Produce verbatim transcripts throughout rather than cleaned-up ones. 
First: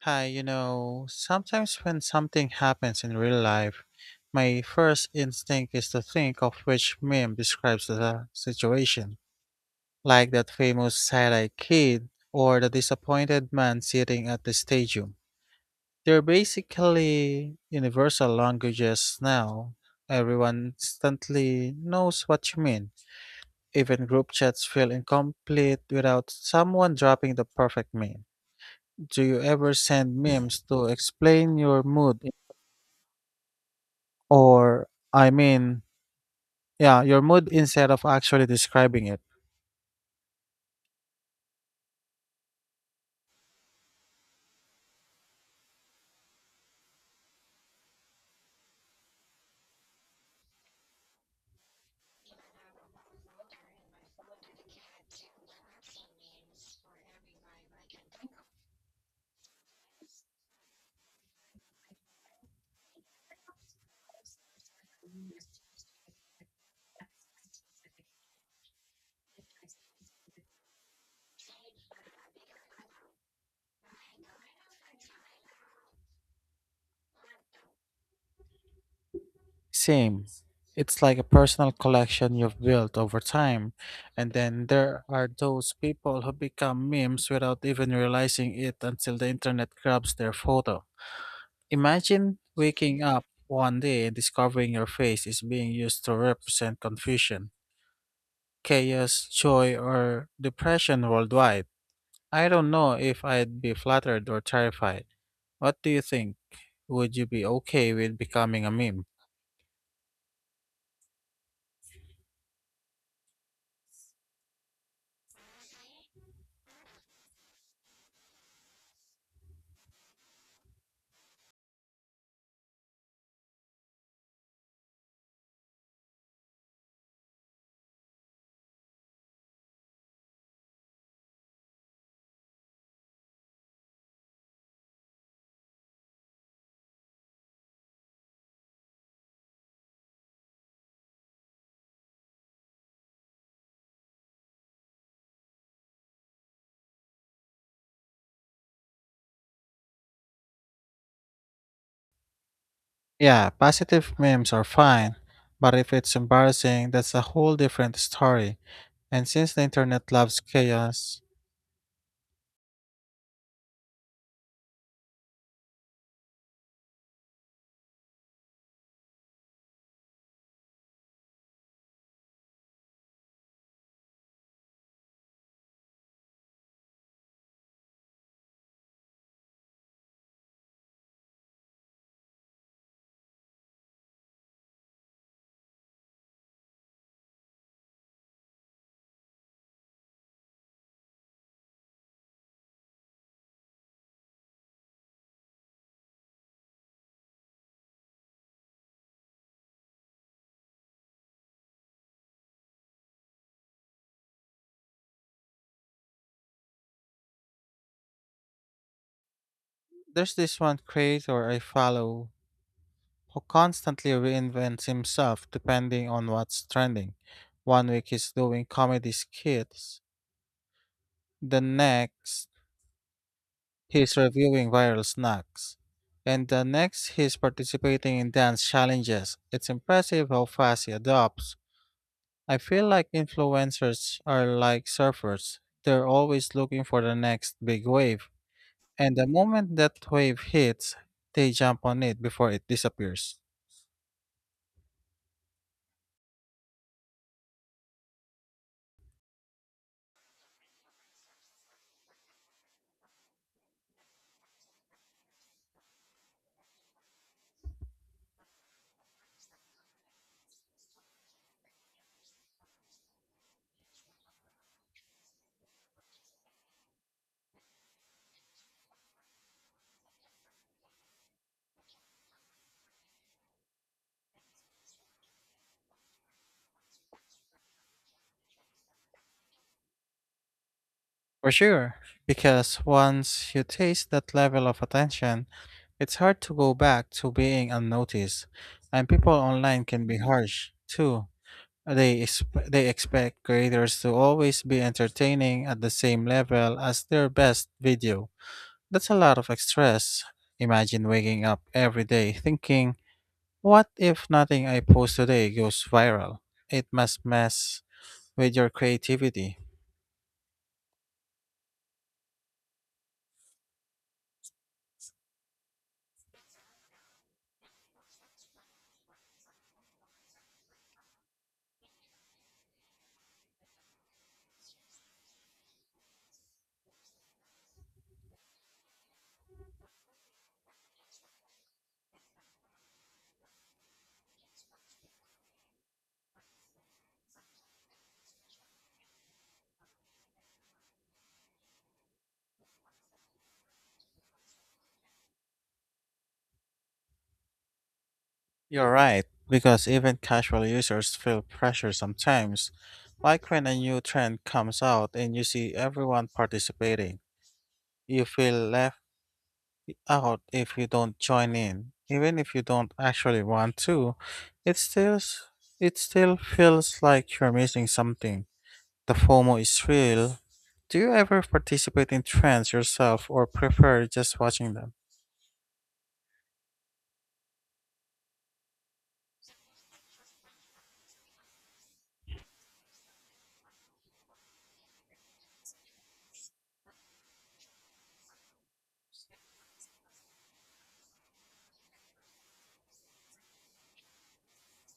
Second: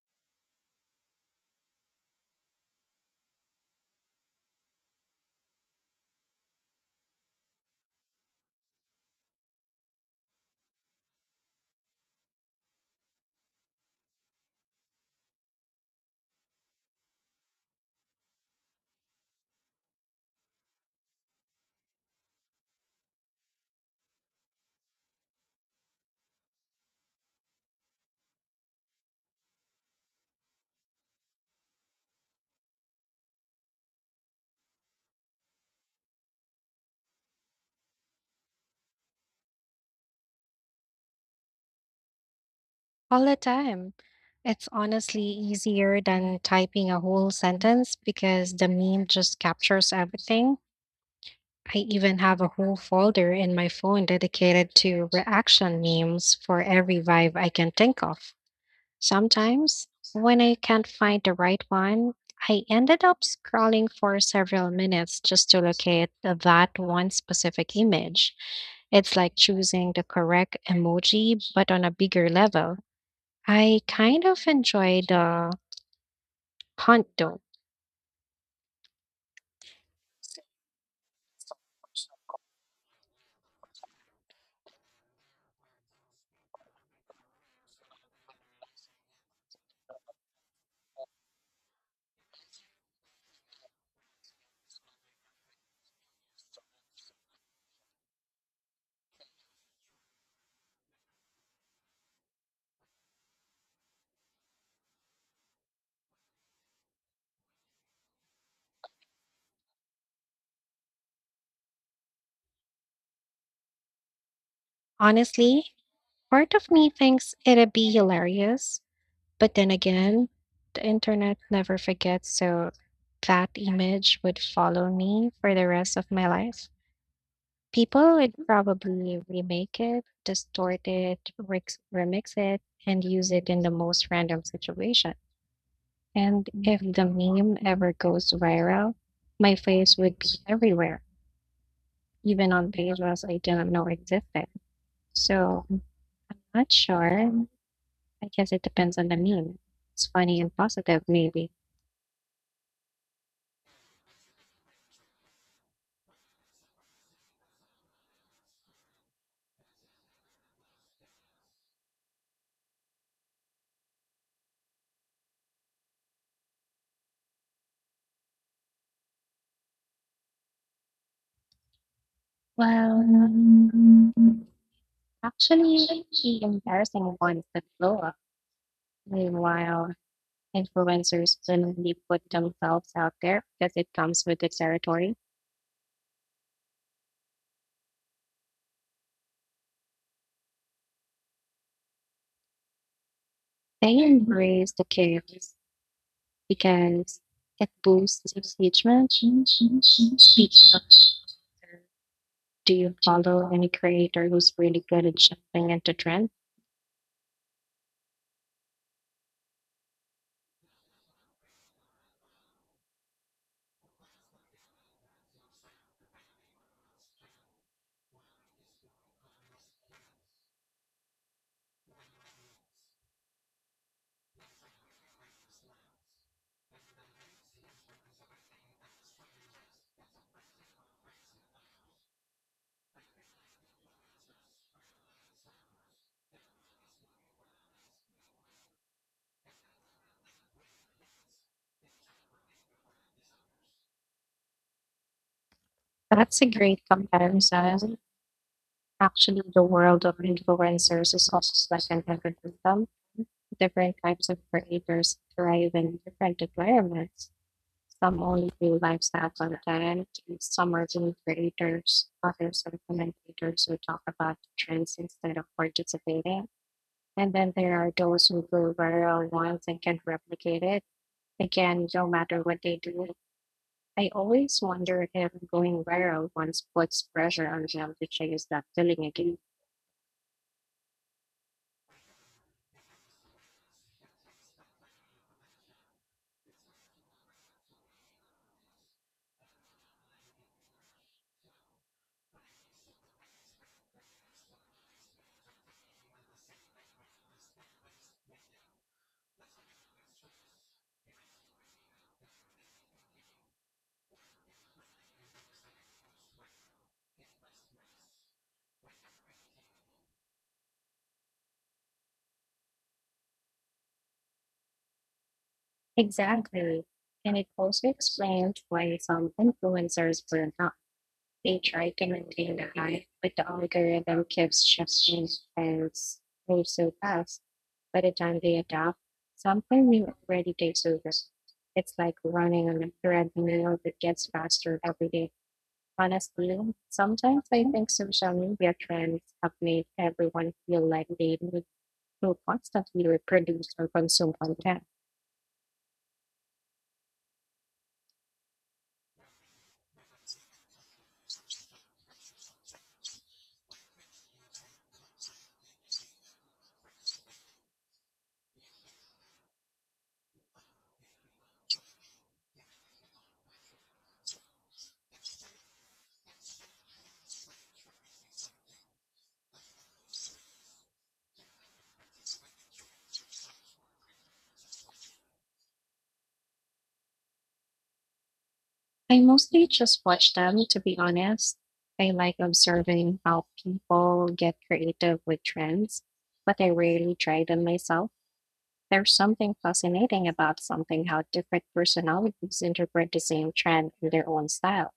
Hi, you know, sometimes when something happens in real life, my first instinct is to think of which meme describes the situation, like that famous side-eye kid or the disappointed man sitting at the stadium. They're basically universal languages now. Everyone instantly knows what you mean. Even group chats feel incomplete without someone dropping the perfect meme. Do you ever send memes to explain your mood or, I mean, yeah, your mood instead of actually describing it? All the time. It's honestly easier than typing a whole sentence because the meme just captures everything. I even have a whole folder in my phone dedicated to reaction memes for every vibe I can think of. Sometimes, when I can't find the right one, I ended up scrolling for several minutes just to locate that one specific image. It's like choosing the correct emoji, but on a bigger level. I kind of enjoy the hunt though. Same. It's like a personal collection you've built over time. And then there are those people who become memes without even realizing it until the internet grabs their photo. Imagine waking up one day and discovering your face is being used to represent confusion, chaos, joy, or depression worldwide. I don't know if I'd be flattered or terrified. What do you think? Would you be okay with becoming a meme? Honestly, part of me thinks it'd be hilarious, but then again, the internet never forgets, so that image would follow me for the rest of my life. People would probably remake it, distort it, rex- remix it, and use it in the most random situation. And if the meme ever goes viral, my face would be everywhere, even on pages I didn't know existed. So I'm not sure. I guess it depends on the meme. It's funny and positive, maybe. Yeah, positive memes are fine, but if it's embarrassing, that's a whole different story. And since the internet loves chaos, Well, actually, the embarrassing ones that blow up. Meanwhile, influencers willingly put themselves out there because it comes with the territory. They embrace the chaos because it boosts engagement. Speaking of, do you follow any creator who's really good at jumping into trends? there's this one creator I follow who constantly reinvents himself depending on what's trending. One week he's doing comedy skits, the next he's reviewing viral snacks. And the next, he's participating in dance challenges. It's impressive how fast he adopts. I feel like influencers are like surfers, they're always looking for the next big wave. And the moment that wave hits, they jump on it before it disappears. That's a great comparison. Actually, the world of influencers is also second ecosystem. Different types of creators thrive in different environments. Some only do lifestyle content, and some are really creators. Others are commentators who talk about trends instead of participating. And then there are those who go viral once and can replicate it again, no matter what they do. I always wonder if going viral once puts pressure on them to chase that feeling again. For sure, because once you taste that level of attention, it's hard to go back to being unnoticed. And people online can be harsh, too. They, exp- they expect creators to always be entertaining at the same level as their best video. That's a lot of stress. Imagine waking up every day thinking, what if nothing I post today goes viral? It must mess with your creativity. Exactly. And it also explains why some influencers burn out. They try to maintain the hype, but the algorithm keeps shifting and moves so fast. By the time they adapt, something new already takes over. It's like running on a treadmill that gets faster every day. Honestly, sometimes I think social media trends have made everyone feel like they need to constantly reproduce or consume content. You're right, because even casual users feel pressure sometimes. Like when a new trend comes out and you see everyone participating, you feel left out if you don't join in. Even if you don't actually want to, it still s- it still feels like you're missing something. The FOMO is real. Do you ever participate in trends yourself or prefer just watching them? I mostly just watch them, to be honest. I like observing how people get creative with trends, but I rarely try them myself. There's something fascinating about something how different personalities interpret the same trend in their own style.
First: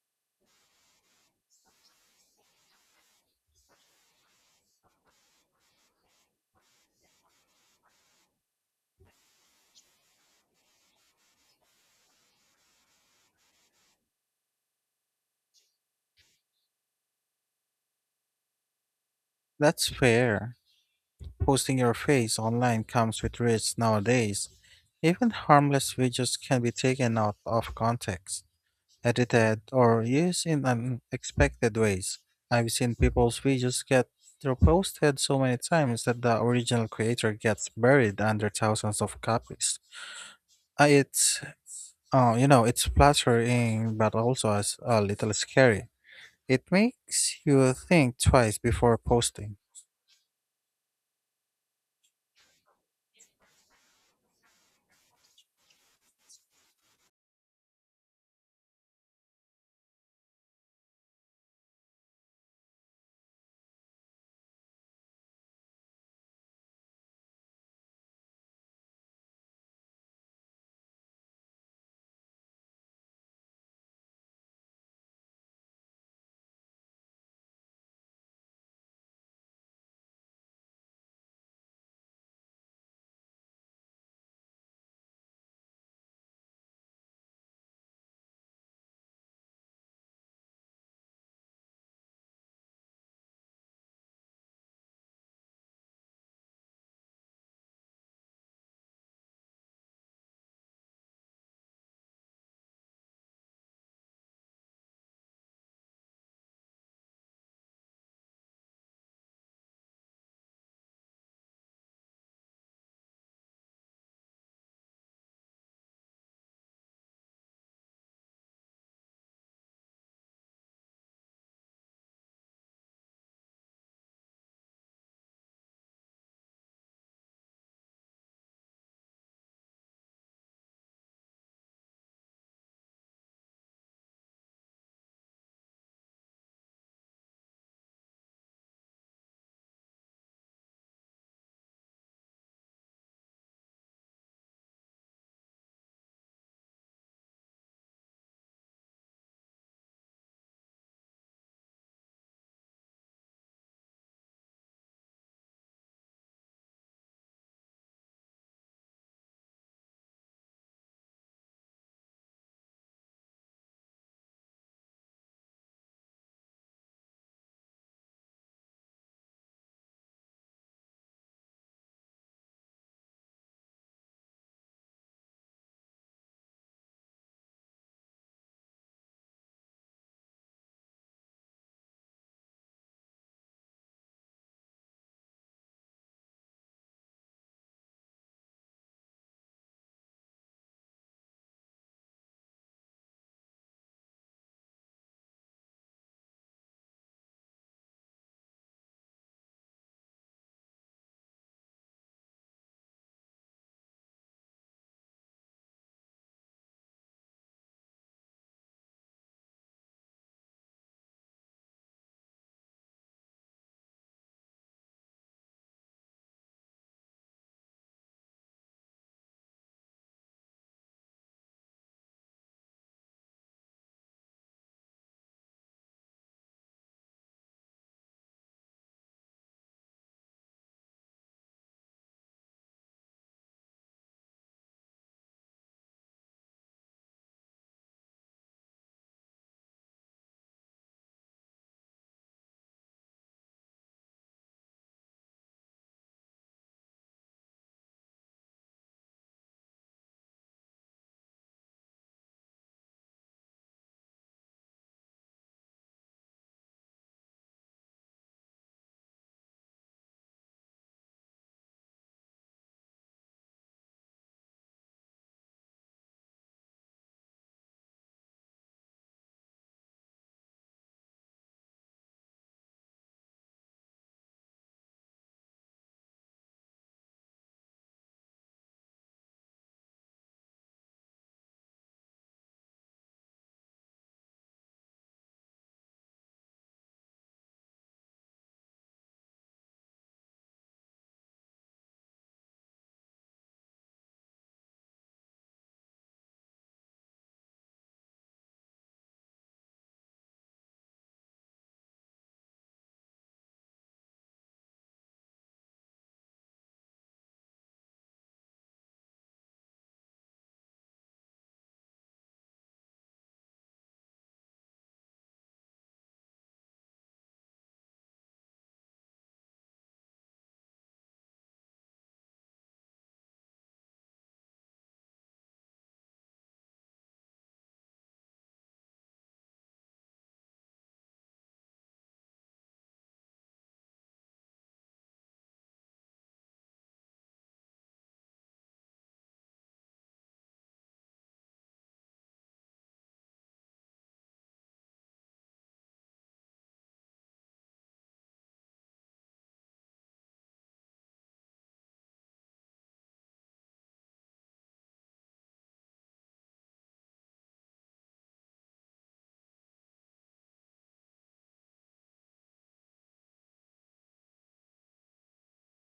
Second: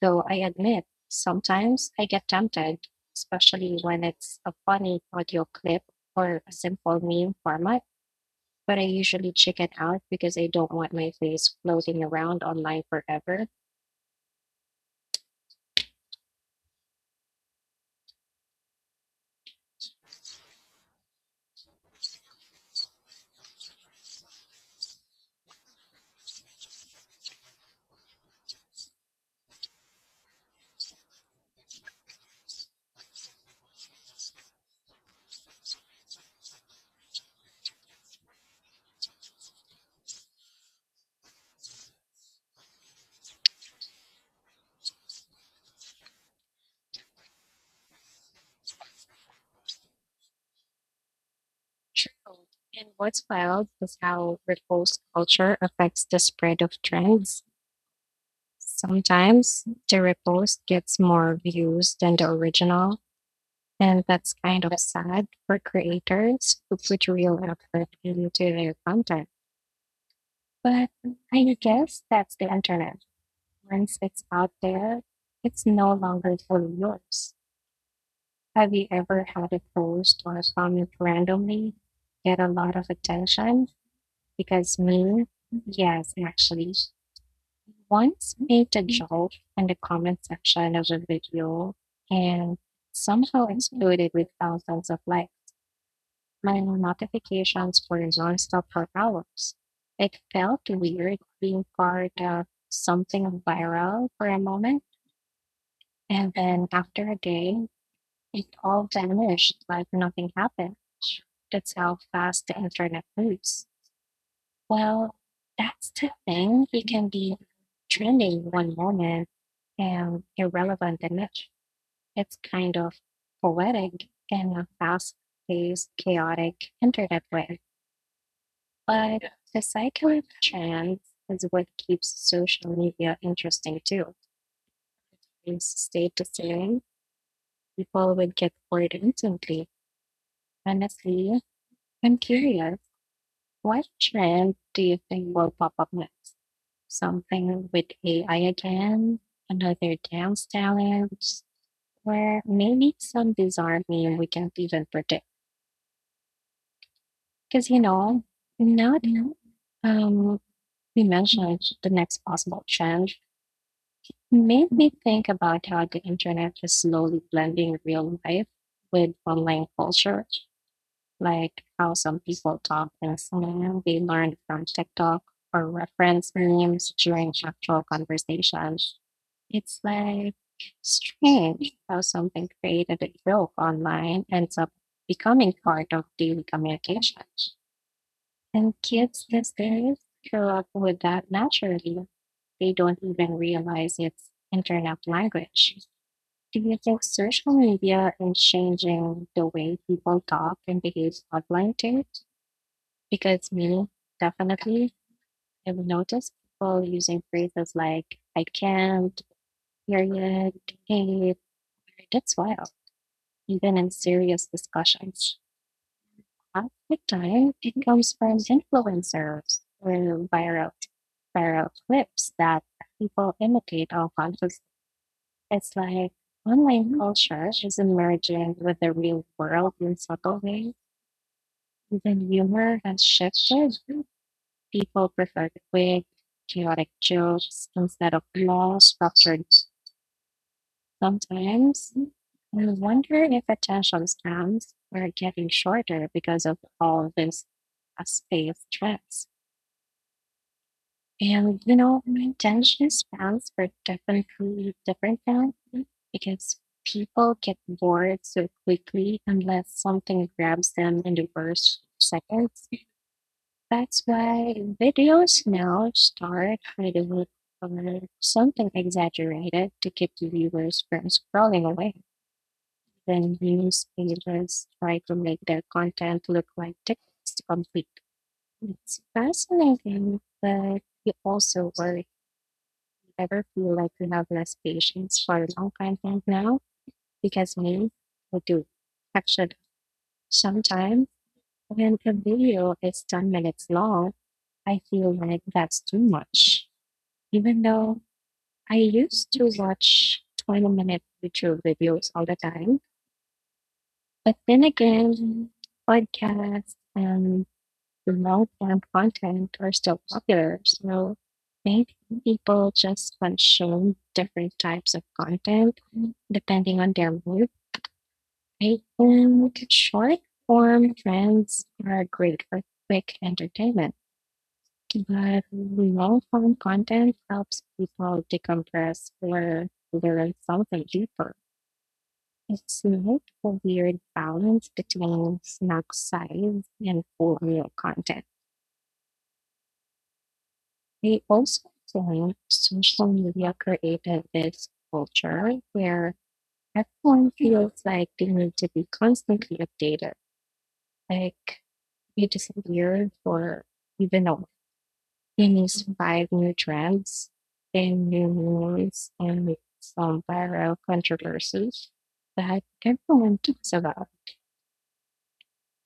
Though I admit, sometimes I get tempted, especially when it's a funny audio clip or a simple meme format, but I usually chicken out because I don't want my face floating around online forever. That's fair. Posting your face online comes with risks nowadays. Even harmless videos can be taken out of context, edited, or used in unexpected ways. I've seen people's videos get reposted so many times that the original creator gets buried under thousands of copies. Uh, It's, uh, you know, it's flattering, but also as a little scary. It makes you think twice before posting. True. And what's wild is how repost culture affects the spread of trends. Sometimes the repost gets more views than the original, and that's kind of sad for creators who put real effort into their content. But I guess that's the internet. Once it's out there, it's no longer fully yours. Have you ever had a post or a comment randomly get a lot of attention? Because me, yes, actually, once made a joke in the comment section of a video and somehow exploded with thousands of likes. My notifications for nonstop for hours. It felt weird being part of something viral for a moment, and then after a day, it all vanished like nothing happened. That's how fast the internet moves. Well, that's the thing. It can be trending one moment and irrelevant the next. It's kind of poetic in a fast paced, chaotic internet way. But the cycling trend is what keeps social media interesting too. Things stay the same. People would get bored instantly. Honestly, I'm curious, what trend do you think will pop up next? Something with A I again, another dance challenge, or maybe some bizarre meme we can't even predict. Because you know, now that um, we mentioned the next possible trend. It made me think about how the internet is slowly blending real life with online culture, like how some people talk and slang they learned from TikTok or reference memes during actual conversations. It's like strange how something created a joke online ends up becoming part of daily communication. And kids these days grow up with that naturally. They don't even realize it's internet language. Do you think social media is changing the way people talk and behave online too? Because me, definitely, I've noticed people using phrases like "I can't," "period," "hey," that's wild. Even in serious discussions, half the time it comes from influencers or viral viral clips that people imitate all conflicts. It's like online culture is emerging with the real world in subtle ways. Even humor has shifted. People prefer quick, chaotic jokes instead of long, structured. Sometimes I wonder if attention spans are getting shorter because of all this uh, space stress. And, you know, my Dungeness spans were definitely different than because people get bored so quickly unless something grabs them in the first seconds. That's why videos now start with a look or something exaggerated to keep the viewers from scrolling away. Then news agents try to make their content look like text to complete. It's fascinating, but you also worry ever feel like you have less patience for long content now? Because me, I do. Actually, sometimes when a video is 10 minutes long, I feel like that's too much. Even though I used to watch 20 minute YouTube videos all the time, but then again, podcasts and remote and content are still popular. So maybe people just consume different types of content depending on their mood. I think short form trends are great for quick entertainment, but long form content helps people decompress or learn something deeper. It's like a weird balance between snack size and full meal content. They also think social media created this culture where everyone feels like they need to be constantly updated. Like you disappear for even a you news five new trends, ten new memes, and some viral controversies that everyone talks about.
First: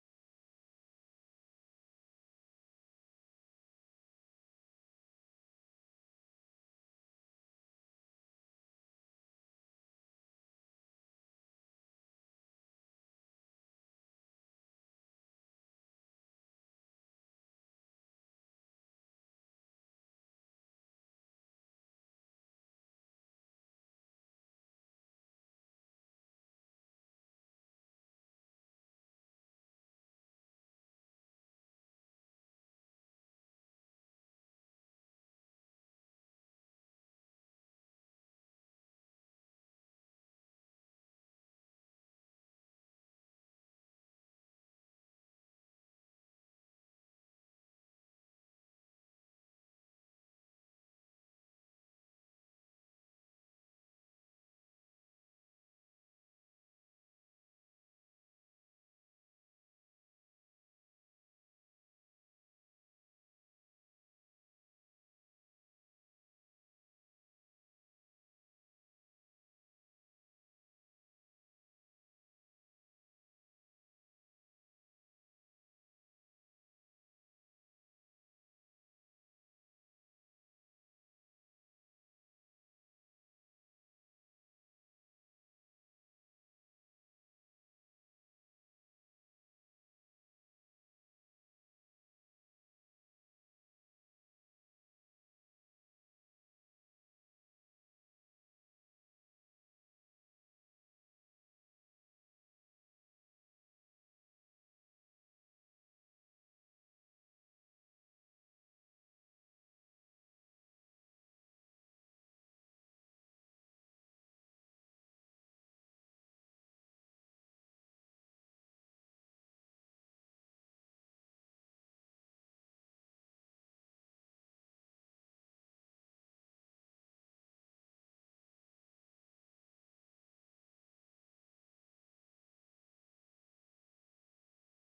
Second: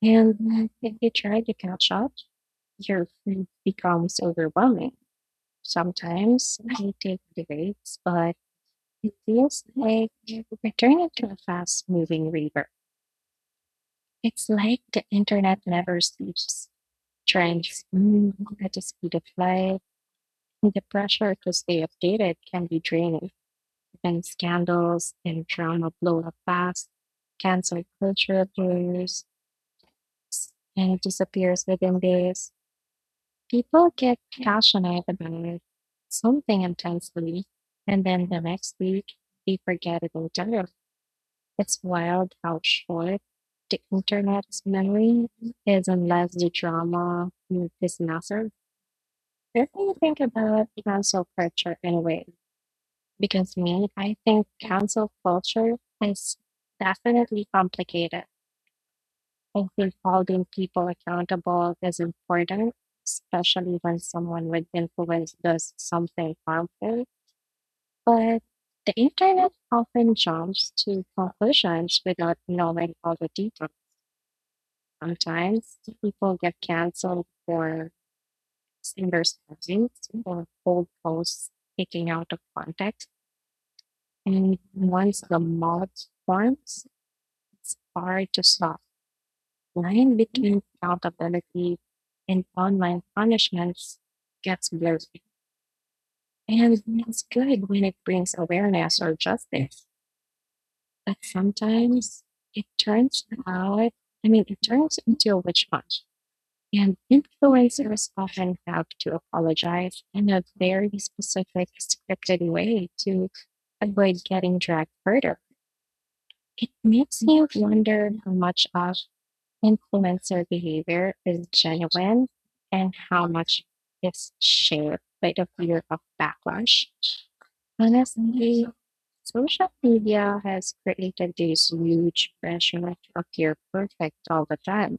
And if you try to catch up, your feed becomes overwhelming. Sometimes I take breaks, but It feels like returning to a fast moving river. It's like the internet never sleeps. Trends move at the speed of light, and the pressure to stay updated can be draining. And scandals and drama blow up fast, cancel culture blurs and disappears within days. People get passionate about something intensely, and then the next week they forget it entirely. It's wild how short the internet's memory is unless the drama is massive. If you think about cancel culture anyway, because me, I think cancel culture is definitely complicated. I think holding people accountable is important, especially when someone with influence does something harmful. But the internet often jumps to conclusions without knowing all the details. Sometimes people get canceled for misunderstandings or bold posts taken out of context. And once the mob forms, it's hard to stop. Line between accountability and online punishments gets blurry. And it's good when it brings awareness or justice. But sometimes it turns out, I mean, it turns into a witch hunt And influencers often have to apologize in a very specific, scripted way to avoid getting dragged further. It makes me wonder how much of influencer behavior is genuine and how much is shaped by the fear of backlash. Honestly, social media has created this huge pressure to appear perfect all the time